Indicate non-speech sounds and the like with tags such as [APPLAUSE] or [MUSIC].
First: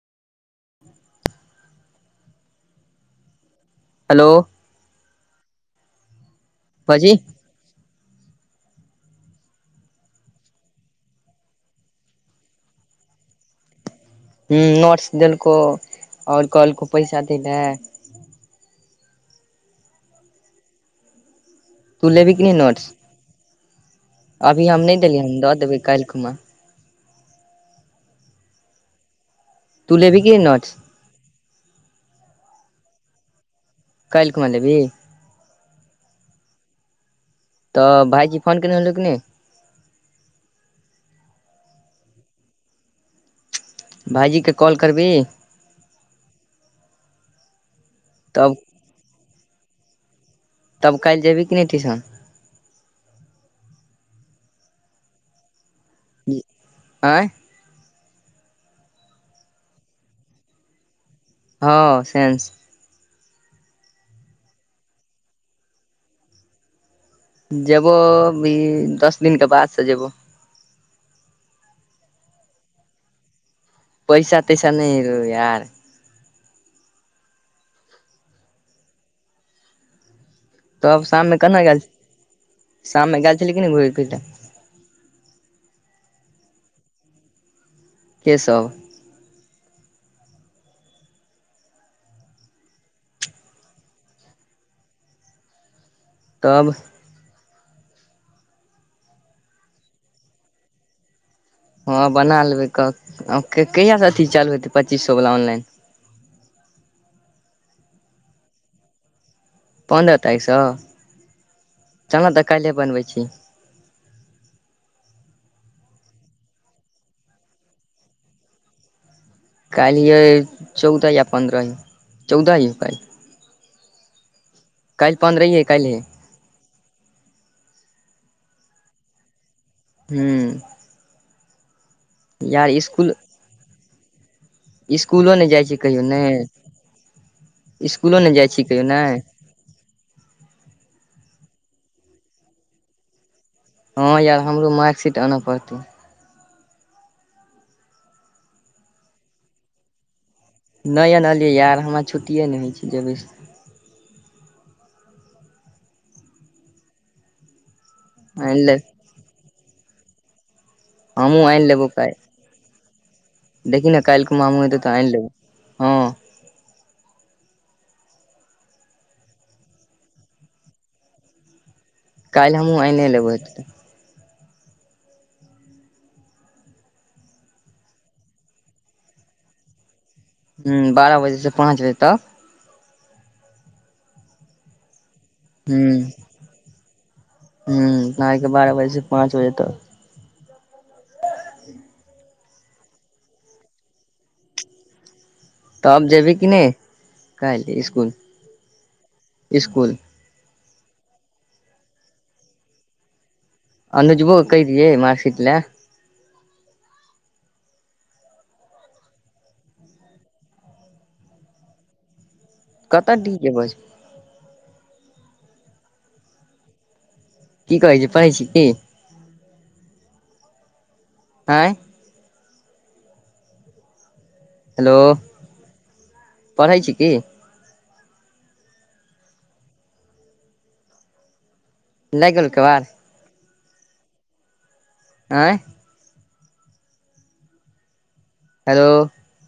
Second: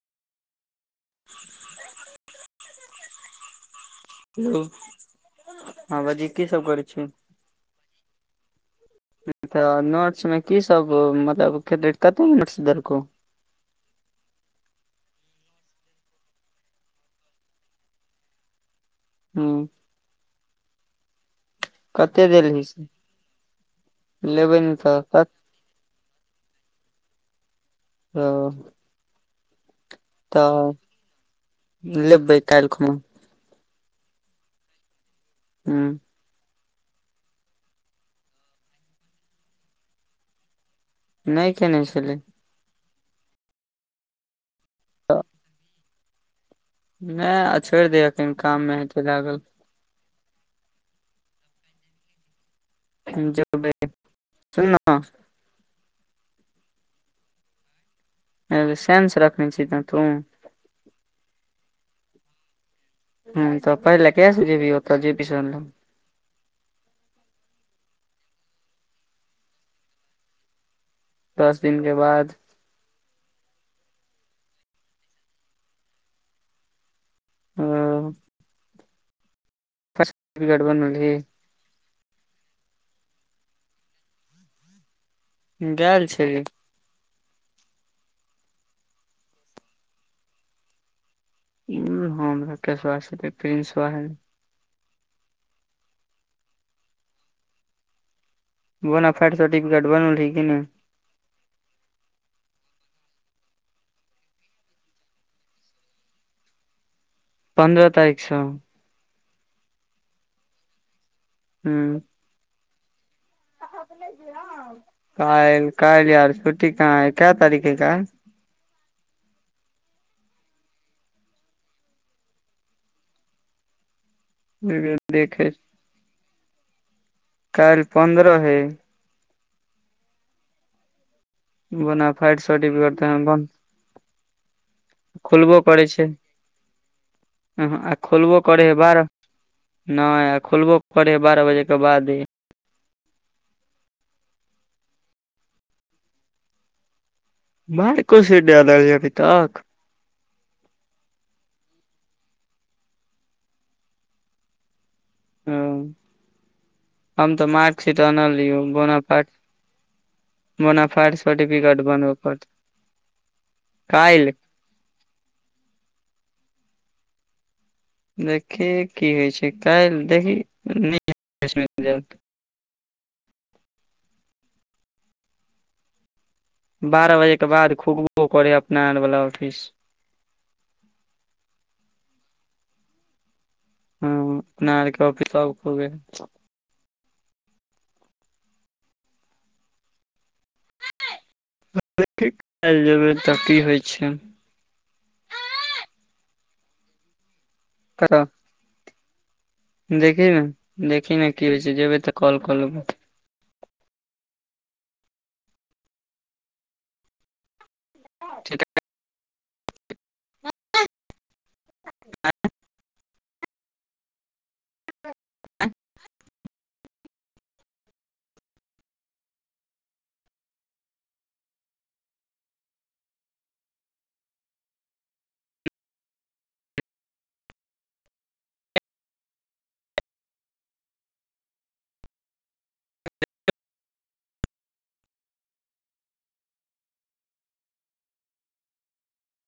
हू हेलो [UNINTELLIGIBLE] हँ बजीही की सब करै छी भाजी तऽ नोट्स मे की सब मतलब कते नोट्स देलकौ हूँ नोट्स देलकौ आओर कहलकौ पैसा दै ला हूँ तु कते लेबी कि नै देलही से नोट्स लेबै अभी ने हम नै तऽ देलियै कत हैन दऽ देबै काल्हि खुमा ओ तू लेबही कि नहि नोट्स तऽ लेबै काल्हि खुमा काल्हि खुमा लेबी हूँ तऽ भायजी फोन कने होल कि नै नै केने छलै भाइजी के कॉल करबि नै आ छोड़ि दिहिखन तब कामे हेतै लागल। तब काल्हि जेबी कि नै टीशन। जबै सुन न आँय आरै संस रखने छिन तू हँ सेन्स हूँ त पढ़ले कहिया सँ जेबही ओत जे पी सर लग। जेबो भी दस दिन के बाद स जेबो दस दिन के बाद पैसा तैसा नै रो यार अ सर्टिफिकेट तब बनलही शाममे केना गेएल शाममे गेल छली कि नै घूमि फिरै ला गेएल छैलि के सब उ हम रकेशबा छली प्रिन्स बाह तब बोना फाट सर्टिफिकेट बनोलही कि नै। हँ बना लेबै क कहियासँ अथी चालु हेतय पच्चीस सए वला ऑनलाइन पन्द्रह तारीक स पन्द्रह तारिख स हुॅं चल न तऽ काइल्हे बनबै छी काइल काइल यार छुटी कहाँ है केआ तारीखे हैय काइल काइल यै चौदह या पन्द्रह हौ चौदह यै काइल काल्हि काइल पन्द्रह देखे रहहि काइलहे काइल पन्द्रह हय हुॅं बोनाफाइट साटीपीकेट त इसकुल अहाँ बन इसकुलो नै जाइ छै कहियो नै आहु खोलबो करहै कहियो बारह नहि नैखोलबो करे हइ बारह बजे के बादे हँ यार हमरो मार्कशीट आनऽ पड़तै मारकोसीट नै अनलिय अभी तक नै अनलियै यार हमरा छुट्टिए नै होइ छै जेबै से। ह हम तऽ मार्कशीट आनि आनलियो ले बनल [UNINTELLIGIBLE] बोना फाईट हमहूँ आनि सर्टिफिकेट लेबौ बनब काल्हि परतै काइल हमु हेतै त आइन लेैबय हँ देखी की होइ छै काइल देहि नीक म [UNINTELLIGIBLE] रिजल्ट। काइल हमहूँ आइने लेबै हेतै तऽ बारह बजे के बाद खुबो करे ह अपना आर वाला ऑफिस। हुॅं बारह बजे से पाँच बजे तक। हँ अपना और के अफिस सब खोबे। हुॅं आपनाइके बारह बजे से पाँच बजे तक। तऽ देखि काइल जेबै तऽ की होइ छै तब जेबै कि नै काइल ईसकुल ईसकुल देखी ने देखी ने की होइ छै जेबै तऽ कॉल कऽ लेबो अनुजबो के कैह दिहै मार्सीट लए। [INAUDIBLE] ह [INAUDIBLE] कतऽ डीजे बजय अइ की कहै छी परहै छी की आँय हेलो पढ़ै छी की लाइग गेलौ केबार आय हेलो